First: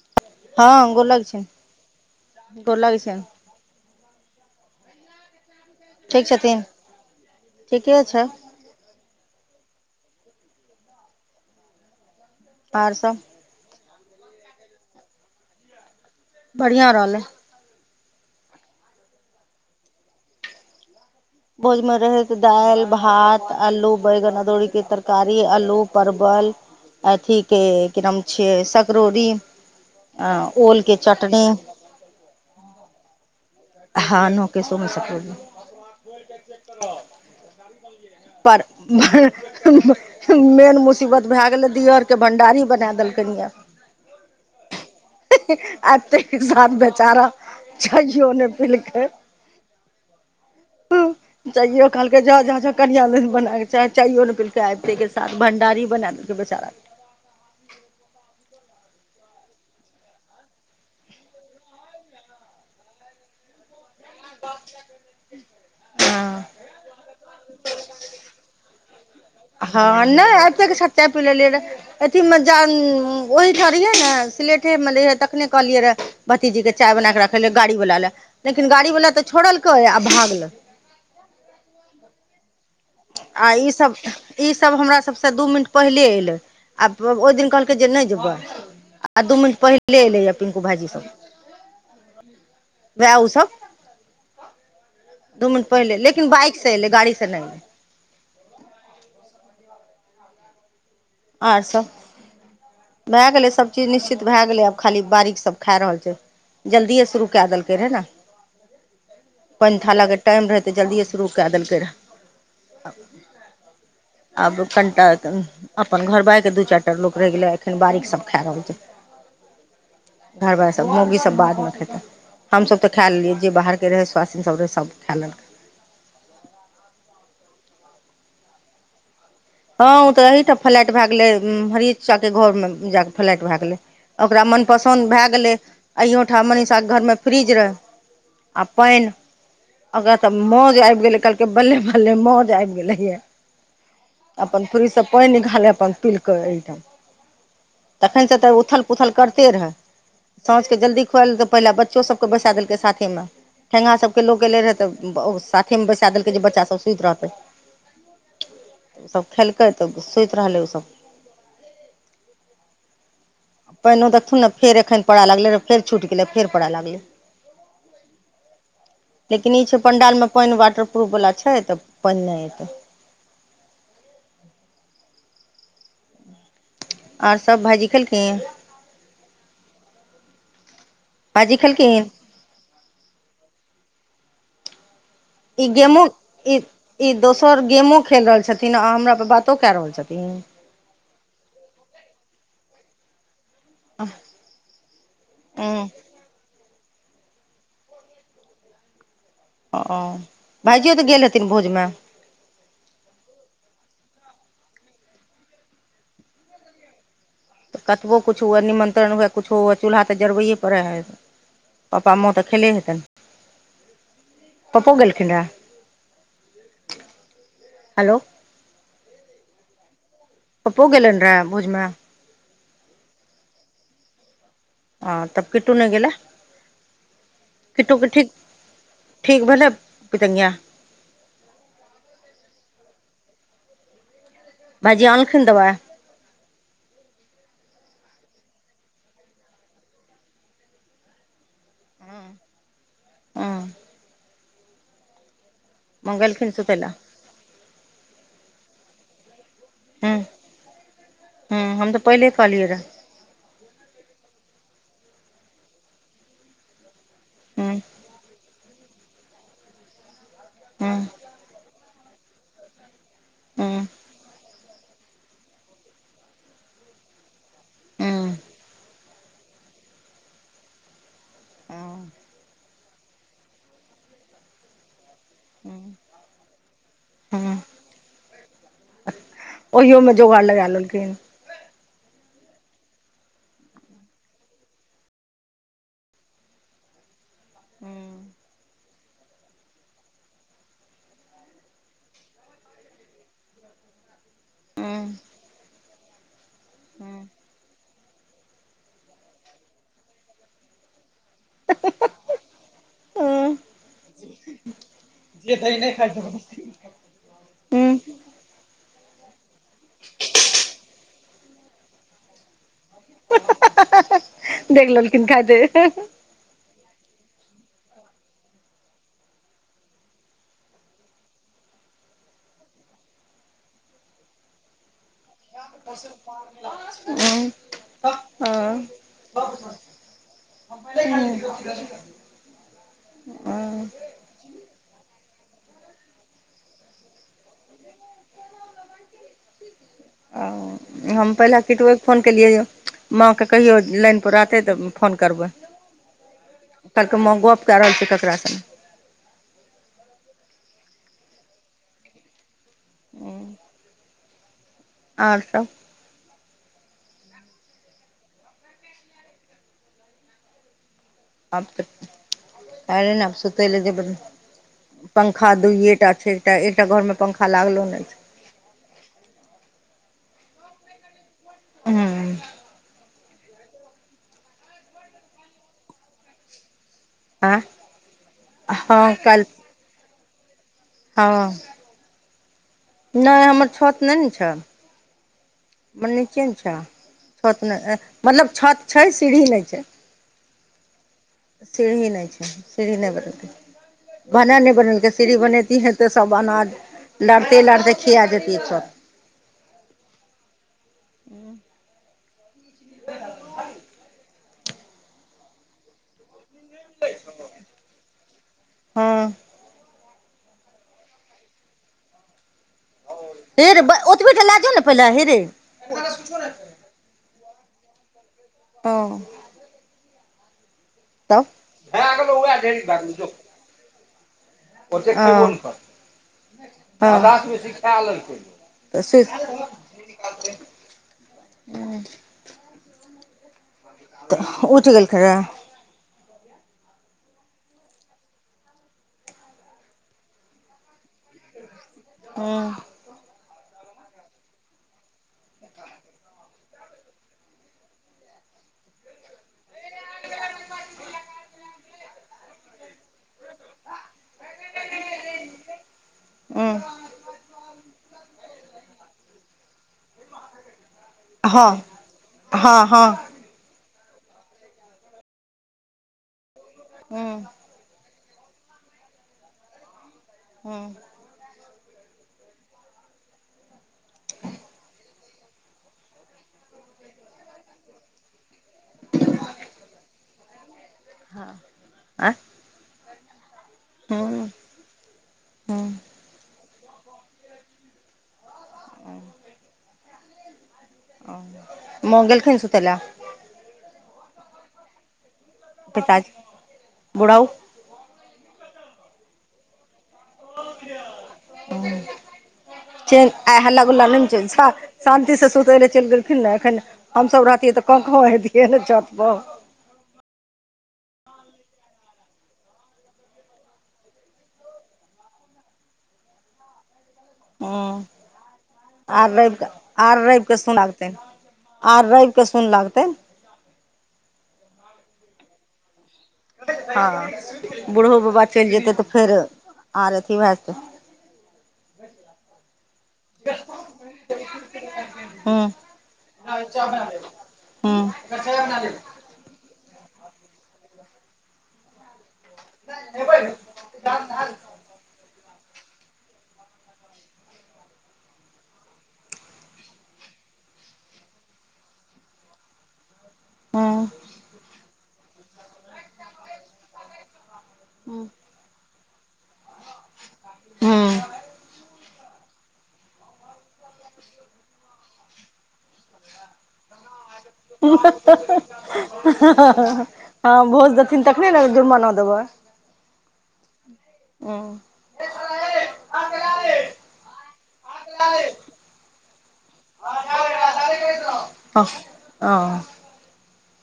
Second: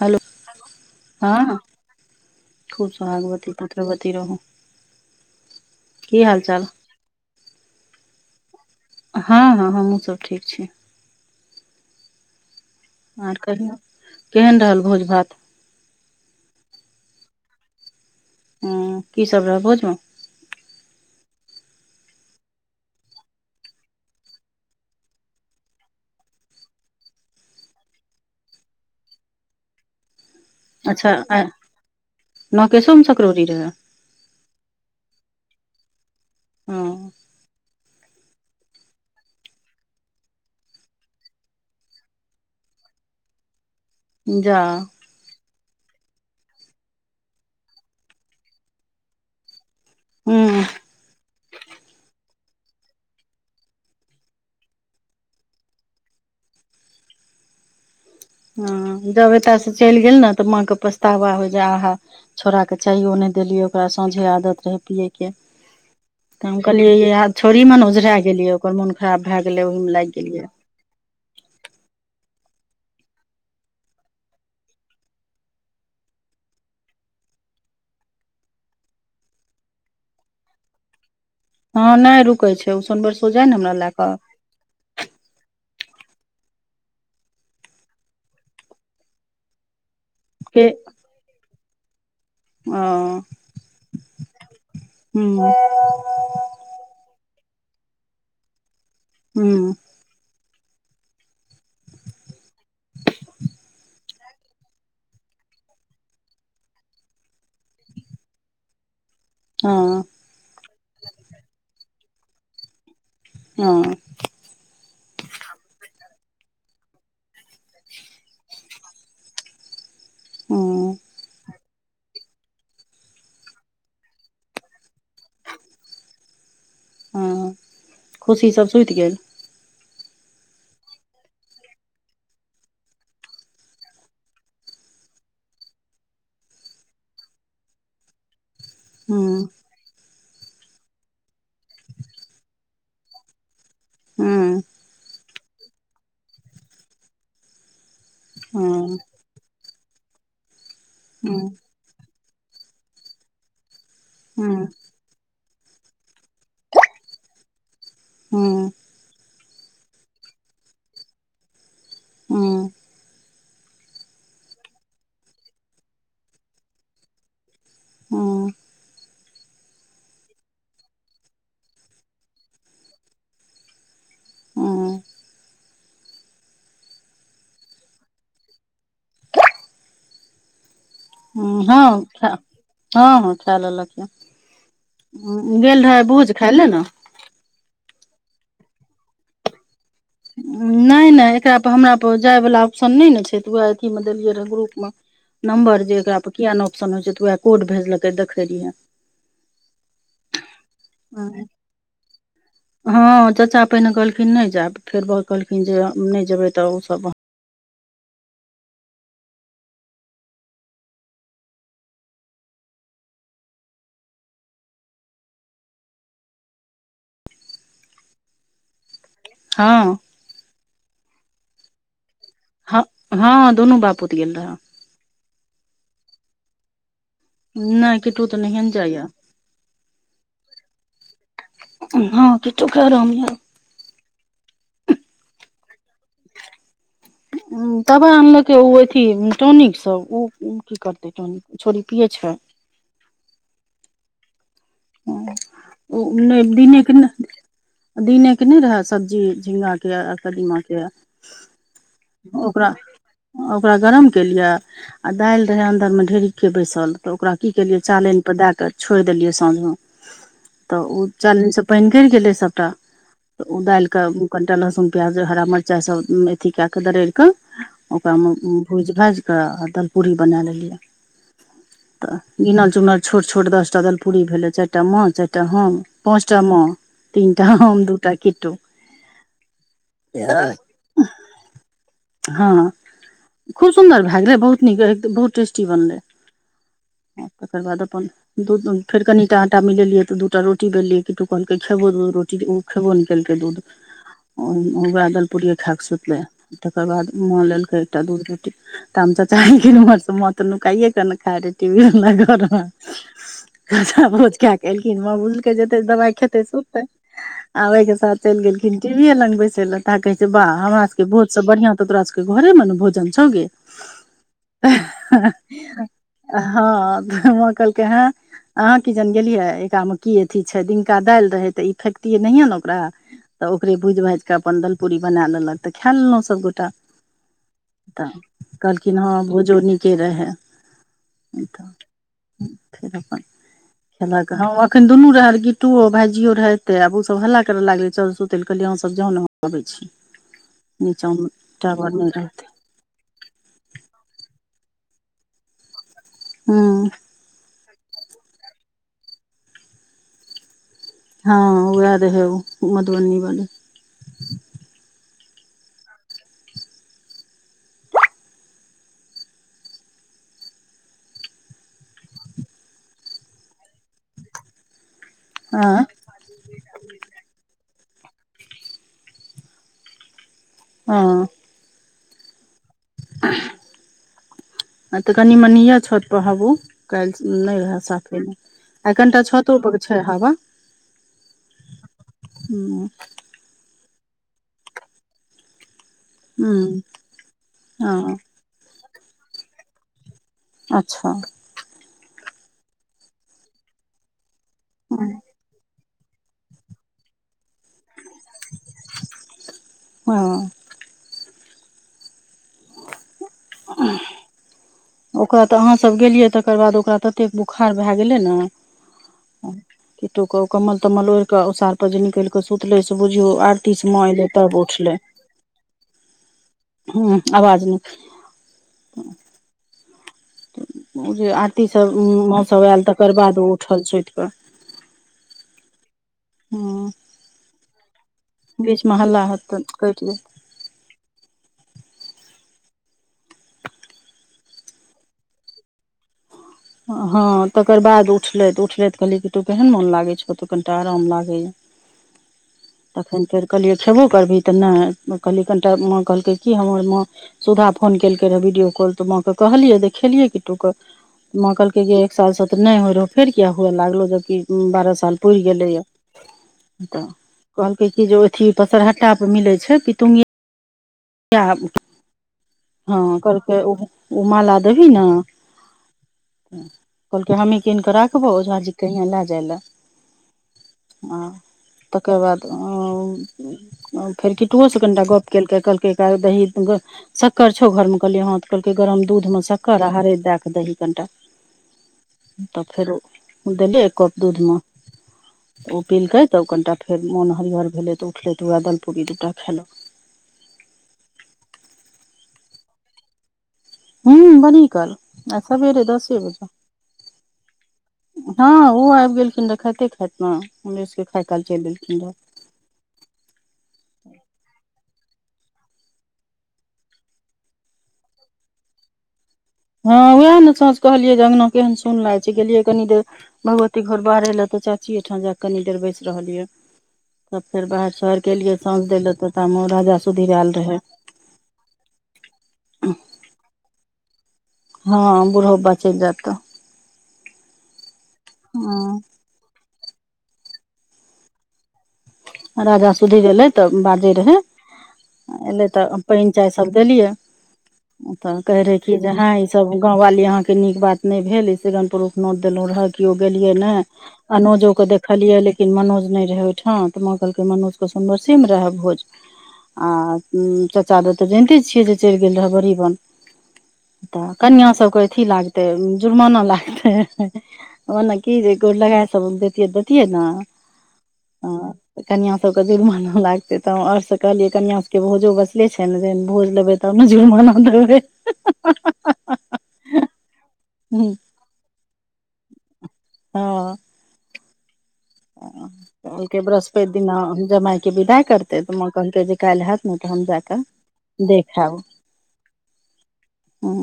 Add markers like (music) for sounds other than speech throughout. Hello हँ गोर लगै हँ छियनि गोर खूब लगै छियनि सोहागवती पुत्रवती रहू की ठीक हाल चाल छथिन्ह ठीके छैय हँ हँ हमहुँ सब ठीक छी पारसल कहिय केहन रहल भोज भात बड़िया रहलै हु की सब रहै भोझ मऽ भोज मे रहैय दैल भात अलू बैगन अदौड़ी के तरकारी अलू परवल अथी के की नाम छियै सकरौड़ी आ ओल कऽ चटनी नोकेशो मे सकरौड़ी रहै हऽ नकेशो मे सकरौड़ी रहै हूँ पर (unintelligible) (unintelligible) मेन मुसीबत भए गेलै दियौर कऽ भंडारी बना देलकैन ये जाऽ एऽ तेके साथ बेचारा चैययौ ने पिलकै ह ह तैयो कहलकै जा जा जा कनिया नैह बनाय चाहय चाहियो नैह पिलकै आबिते के साथ भण्डारी बनाए देलकै बेचारा हँ जब एतय सऽ चैल गेल ने तऽ माँके पछतावा होइ जे आहाँ छौड़ाके चैयो नैह देलियै ओकरा साँझे आदत रहैय पियैके के। तऽ हम कहलियै आब छौड़री मे नऽ ओझरा गेलियै ओकर मोन खराब भए गेलै ओहमे लैग गेलियै चाह पि लेलिय रे अथी मे (unintelligible) ओहीठाम रहिये नऽ सिलेठे मेेे रहिये तखने कहलियै रे भतीजी के चाय बना कऽ राखलियै गाड़ी वला ले लेकिन गाड़ी वला तऽ छोड़लकै आ भागले हँ नैय रुकै छै उस सब आ ई सब ई सब हमरा सबसे दू मिनट पहिले एलै आ ओहि दिन कहलकै जे नैय जेबै आ दू मिनट पहिले एलै या पिंकु के भाईजी सब अ वएह ह उसब दू मिनट पहिले लेकिन बाइक से एलै गाड़ी से नेैय एलय हूँ और सब भाएऽ गेलै सब चीज निश्चित भाएऽ गेलै आब खाली बारीक सब खा रहल छै़थ जल्दिए शुरू कए देलकै है न पैन ह थालक टाइम रहय तऽ जल्दिए शुरू कए देलकै रहए ह आब (unintelligible) अपन घर बार के दू चैर टा लोक रैह गेलै एखन बारिक सब खा रहल छथि घर बार सब ह मौगी सब बाद मे खेतै हम सब तऽ खाए लेलियै जे बाहरके रहै स्वाथिन सभ रहै सब खाए लेलकै हँ खु सब सुइत गेल हँ ओ तऽ एहिठम फ्लाैट भए गेलै हरिचा के घर मे जााकऽ फ्लाैट भ गेलै ओकरा मनपंसन्द भए गेलै अहियोठाम मनीषा के घर मे फ्रिज रहै आ पैन ह ओकरा तऽ मौज अैब गेलेै कहलकै बल्ले -बल्ले मौज अैब गेले ये ह ह अपन पैन अपन पिलकै तखन से तऽ उथल ह -पूथल कैरते रहै साँझ के जल्दी खुआ ह ह ह पहिल बच्चो सबके बैसा देलकै साथे मे ठेंगा सभके लोक ह ह एलै ह रहै तऽ ओ साथे मे बैसा देलकै जे बच्चा सब सुइत रहतै हूँ ओ सब खेलकै तऽ सुइत रहलै उ सब पइनो देथुन न फेर एखन पड़य लगलै फेर छूटि गेलै फेर पड़य लगलै लेकिन ई छै पण्डालमे पानि वाटर प्र्रूफवला छै तऽ पानि नहि एतै आर सब भाजीखेलखिनह ‌ भाइजी हँ खेलखिन खालेलक खाय ललक ई गेल रहै गेमो भोज खााय ई ले ने ई दोसर गेमो खेल रहल छथिन आ हमरास बातो कए रहल छथिन नहि नहि एकरापर हमरापर जायवला ऑप्शन नहि ने छै तऽ उएह अथीमे देलियै रहए ग्रुपमे नम्बर जे एकरा पर किियाक ऑप्शन होइ छै तऽएह कोड भेजलकै देखे रहियै ओ भाइजियो तऽ गेल हथिन भोजमे हँ चाचा पहिने कहलखिन नहि जायब फेर ब कहलखिन जे नहि जेबे तऽ ओ सब तऽ कबो किछुए निमन्त्रण हुए किछो हुए चूल्हा तऽ जरबैए पड़ै अछि पप्पा माँ तऽ अखेले हेतनि पप्पो गेललखिड ररहै हेलो हँ पप्पो गेलनि रहे भोजमे हँ हँ दुनू बापूत गेल रहय ह तब कीटू नहि गेलल नहि कीटटु किट्टू तऽ नहिये ने जाइया ठीक भेलल पित्ंगिया हँ किटु कहै रहलि है भाईजी आनलखी दवाई (unintelligible) तबे आनलकै ओ अथ टौनिक सब (unintelligible) छोरी पियै छै (unintelligible) (unintelligible) ओ नै मङ्गेलखिन सुतय दिने लए केँ नै (inaudible) दिने केँ नै रहै सब्जी झिगा केँ आ हूँ कदीमा केँ हूँ हम तऽ पहिले (inaudible) कहलियै ओकरा रहए ओकरा गरम केलियै आ दाइल रहै अन्दरमे ढेरिके बैसल तऽ ओकरा की हूँ केलियै चालैन पर दै कऽ छोड़ देलियै साँझमे (inaudible) तऽ हूँ ओ चालैनस पाइन गड़ि गेलै सभटा (inaudible) तऽ ओ दाइल हूँ कऽ कनिटा लहसुन प्याज हरा मिरचाइ सभ अथि कए कऽ दरड़ि कऽ ओकरा हूँ में भूज भाइज कऽ दलपुरी बनै लेलियै हूँ तऽ गिनल चुन छोट छोट दसटा दलपूरी भेलै चाइर चारटा मोहन चारटा होम हँ पाँचटा म तीनटा होम दुटा किटु ओहियोम जोगर लगा लेलखिन हँ खूब सुन्दर भए गेलै बहुत नीक बहुत टेस्टी बनलै आ तकर बाद अपन दू फेर कनिटा अटा मिलेलियै तऽ दूटा रोटी बेलिय किटु कहलकै खेबो दूध रोटी ओ खेबो नै केलकै दूध ओम उहै हँ दलपूड़िए खा कऽ सुतलै तकर बाद माँ लेलकै एकटा दूध रोटी (unintelligible) चाचा भोज खै कऽ एलखिन मलके जे दही जेतै नहि खाइ दबाइ छै खेतै सुततै (unintelligible) आबे केँ साथ चैल गेलखिन टी वीे लग बैसे ले ता कहे छै वा हमरा सबके बहुत सब बढ़िया तो तोरा सब घर म न भोजन छै गे (unintelligible) देख लेखिन खाइते हँ तऽ माँ कहलकै है अहाँ की जन गेलियै एकरामे की अथी छै दिनका दाइल रहे तऽ ई फैकतीयै नहिये नओकरा तऽ ओकरे भूज भाइज कऽ अपन दलपुरी बनाए लेलक तऽ खाए लेलौ सभ गोटा हूं (inaudible) तऽ हँ कहलखिन हँ भोजो नीके रहै (unintelligible) खेलक हँ एखन दुनू रहल गिटुओ भायजयो रहेते आब ओ सब हल्ला करय लागले चल सुते कहलियह सब जहन अबै छी (inaudible) आ नीचाँ मे हम पहिल टावर किटुयै कऽ नहि फोन रहतै केलिये यौ माँ केँ कहियो लाइनपर रहतै तऽ फोन करबै (unintelligible) कहलकै माँ गप कै रहल छै ककरा सेन हँ ओहै रहै ओ मधुबनी वाली और सब आ तऽ आरे ने सुतै ले जे पंखा आँ दूइ टा छैे तऽ एकटा घर में पंखा लागलो नै छै हँ (unintelligible) (unintelligible) कनि मनिय छत हाबौ काल्हि नहि आँ रहए साफेमे अखन हँ कनिटा छतोपर छै हवा ह ह नहि हमर छत नहि ने छै मे नचे ने छौ हूँ छत ने हँ मतलब छत छै सीढ़ी नहि छै अच्छा। सीढ़ी नहि छै सीढ़ी नहि बनती भने नहि बनेलक सीढ़ी बनेती ह ते सभ अनाज लड़ते लड़िते खिया जतियै सभ ह हूँ। ओकरा तऽ अहाँ सभ गेलियै तऽ तकर बाद ओकरा ततेक बोखार भए गेलै हँ न तऽ कमल तम्मल ओड़िक उसार जे निकलि कऽ सुतले से बुझियौ हे रे आरतीस माँ एऐलै तब उठलै ओ किछुन। हू आवाज नहि हैं ओ जे आरतीसभ भए गेलौ माँ उएह सभ ढेरी आयल तकर बाद ओ उठल सुतिके ओकन करै सिखा लै छै बीच मे हलला हत तऽ कैटल ह तऽ ऊचिकल ह तकर बाद उठले उठले कहली कऽ तो केहन मन लागे छौ कनि आरम लागै। हूँ तखन फेर कहलियै खेबो करबही तऽ नहि कहलियै कनिटा माँ कहलकै कि हमर माँ सुधा फोन केलकै रहए वीडियो कॉल तऽ माँ के कहलियै देखेलियै किटुक माँ कहलक कि एक साल से तऽ नहि होइ रहोप फेर किएक हुए लागलौ जबकि बारह साल पड़ि गेलैए हूँ तऽ कहलकै क जे अथि पसरहटा पर मिलै छै पितुंगगिया क हँ हँ हँ ह कहालके ओ ओ माला देबी ने कहलक हूँ हमी कीन कऽ राख देखबौ ओजी के हआँ लए जाइ लए ह आ तकर बाद फेर कटुओसँ कनिटा गप केलकैहि दही शक्कर छो घर मे कहलियै ह कहलकै गरम दूध मे शक्कर आरेदि दए कऽ दही कनिटा हँ आँय तब फेर देली एक कप दूध हूँ मे ओ हूँ पिलकऽ तब कनिटा फेर मोन हरिहर भेलै तऽ उठल त वएह दलपूड़ी दूटा खेलक माँ गेलखीन सुतेला। हू बड़ीकाल आय सवेरे दसे पिताजी बजे बुढ़ऊ ह ऊ आइब गेलखिन रहऽ खाइते खाइतमे हमरे सभके खाय काल चलि एलखिन रह चेन आइ हल्ला गुला नहि ने चल छ शांति से सुतय लए चइल गेलखिन ने एखन हमसभ रहतियै तऽ कौ कौ होतियै ने छतबो ह उएह ने साँच कहलियै जे अंगना केहन सुननाइ छै गेलियै कनि देर भगवती घर बाहरै लए तऽ चाची एहिठाम जा कऽ कनि देर बैसि रहल य तब फेर बाहैर हूँ शोहैरकेलियै साँझ दइ लै आर तो रवि तामऽ कऽ राजा आर सुधीर रवि एल रहै (unintelligible) आर रैव के सुन लागतै हँ बुढ़बबा चलि जातऽ हँ बूढ़ो बाबा चलि जेतै हँ तऽ फेर आर अथी भय जेते (inaudible) राजा सुधीर एलै तऽ बाजै रहै एलै हूँ तऽ पैन चाय सब देलियै तऽ कहै रहे की जे हाय सब गाँवाली अहाँके नीक बात नहि भेल (unintelligible) नोत देलु रहे कियो गेलियै नहि हूँ अनोजो कऽ देखलियै लेकिन मनोज नहि रहे ओहिठाम तऽ माँ कहलकै मनुष्यके सुनबरसी मऽ रहए भोज आ चाचा दह तऽ जैनते छियै जे चलि गेल रहय बड़ी बन हूँ तऽ कनिआँ सभके अथी लागतै जुर्माना लागतै ओने हूँ की जे गोड़ लगा सबि दयतियै नऽ कनिया सबके जुड़बाना लागते तऽ हम त! कहलियै कन्यास सके भोजो बचले छै ने भोज लेबै तब ने जुर्माना देबै (unintelligible) हँ भोज देथिन (unintelligible) जुर्माना देबै हँ (unintelligible) ओयके बृहस्पति दिना जमाायके विदाई करते तऽ माँ कहलकै जे काल्हि हेत नहि तऽ हम जााकऽ देख ऐब हँ हं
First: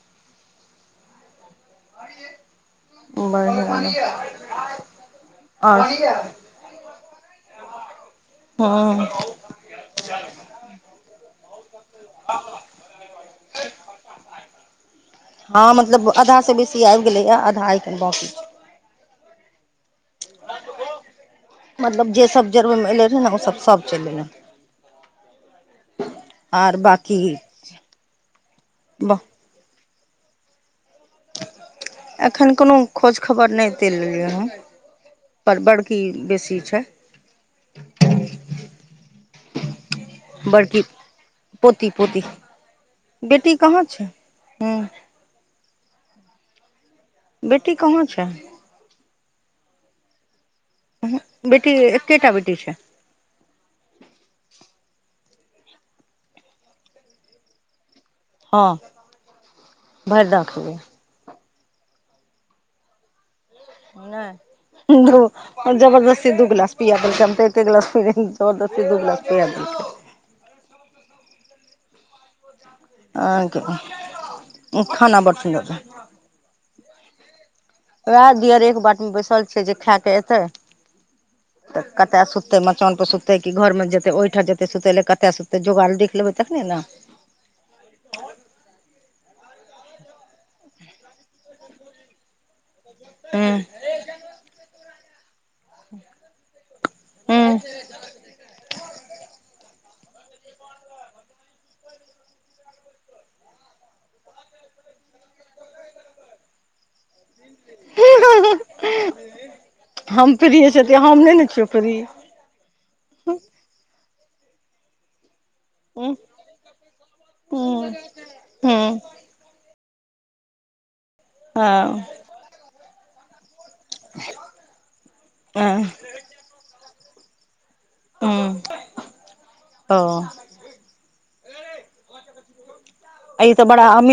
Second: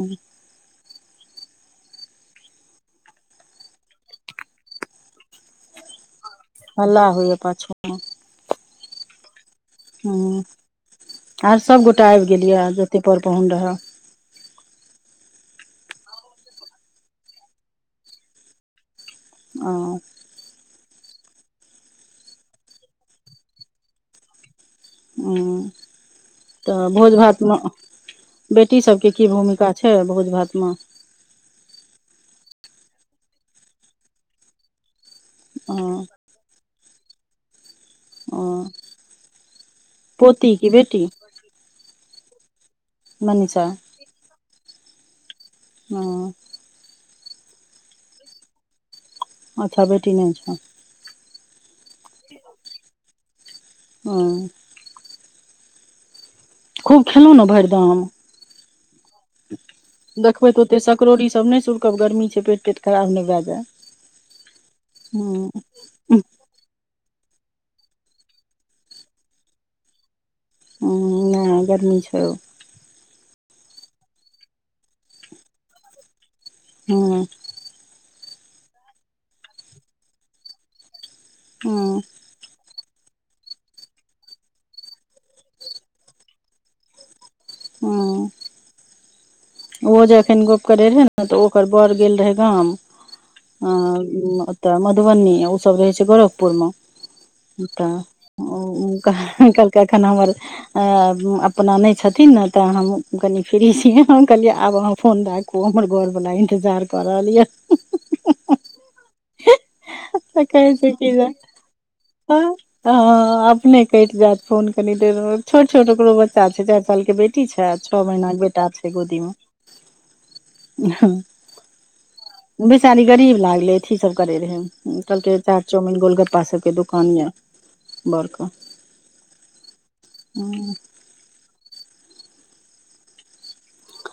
(unintelligible) हल्ला होइया पाछू मऽ हँ हँ आर सबगोटा आबि गेल यऽ जतेक पर पाहुन रहै हँ मतलब आधासँ बेसी आबि गैलयया आधा अखन बाँकी छय औं मतलब जे सब जरबैमे एले रहै ने ओ सब सब चलि एलय ह आर तऽ भोज बाँकी भातमे बेटी सबके की भूमिका छै भोज भातमे एखन कोनो खोज खबर नहि देल लेलियै हँ पर ओ बड़की बेसी छैय ओ पोती की बेटी पोती-पोती बेटी मनीषा कहाँ छै हू ओ बेटी कहाँ छै अच्छा बेटी नहि छै उहू बेटी एकेटा बेटी छै ओ खूब खेलहुँ नऽ भरिदम हँ भरि द देखबै तऽ खेबै ओते सकरड़ौड़ी सब नहि सुुरकब गर्मी छै पेट तेट खराब नहि भए जाए नैय धु (unintelligible) जबरदस्ती दू ग्िलस पििया देलक हम तऽ एके ग्लास प जबरदस्ती दू ग्लास पिया देलके हू नहि गर्मी छय। ओखन बड़ सुन्दर रहे। हूँ। उएह दिअर एक बात मे बैसल छिय जे खाय के एतै तऽ हूँ कतय सुतते। सुतै मचानप पर सुतै कि घरमे जेतै ओहिठाम जेतै सुतय ल कतय सुतै जोगार देख लेबै तखने ने। हूँ ओ जे अखन गप्प करै रहे ने तऽ ओकर बर गेल रहे गाम हूँ अ ओतय मधुबनी ओसब रहै छैय गोरखपुर मे हूँ तऽ कहलकै एखन हमर अ अपनानै छथिन ने तऽ हम कनी फ्री छीय। कहलियै आब अहाँ फोन राखु हमर घोर वला इन्तजार परल यऽ उ उ हम फ्रिर हो छथि हम नहि ने छियौ फ्रिर ह ह अपने केट जायत फोन कनि देरमे छोट छोट हूँ ओकरो बच्चा छैय चारि साल के बेटी छैय छ हूँ छो महीना के बेटा छैय। हूँ ह (unintelligible) हाँ बेचारी गरीब लागलेी अठि सब करे रहे कहलके चाट हँ चाउमीन गोलगप्पा सबके दुकान कन या उ त अ तऽ बड़ा अमीर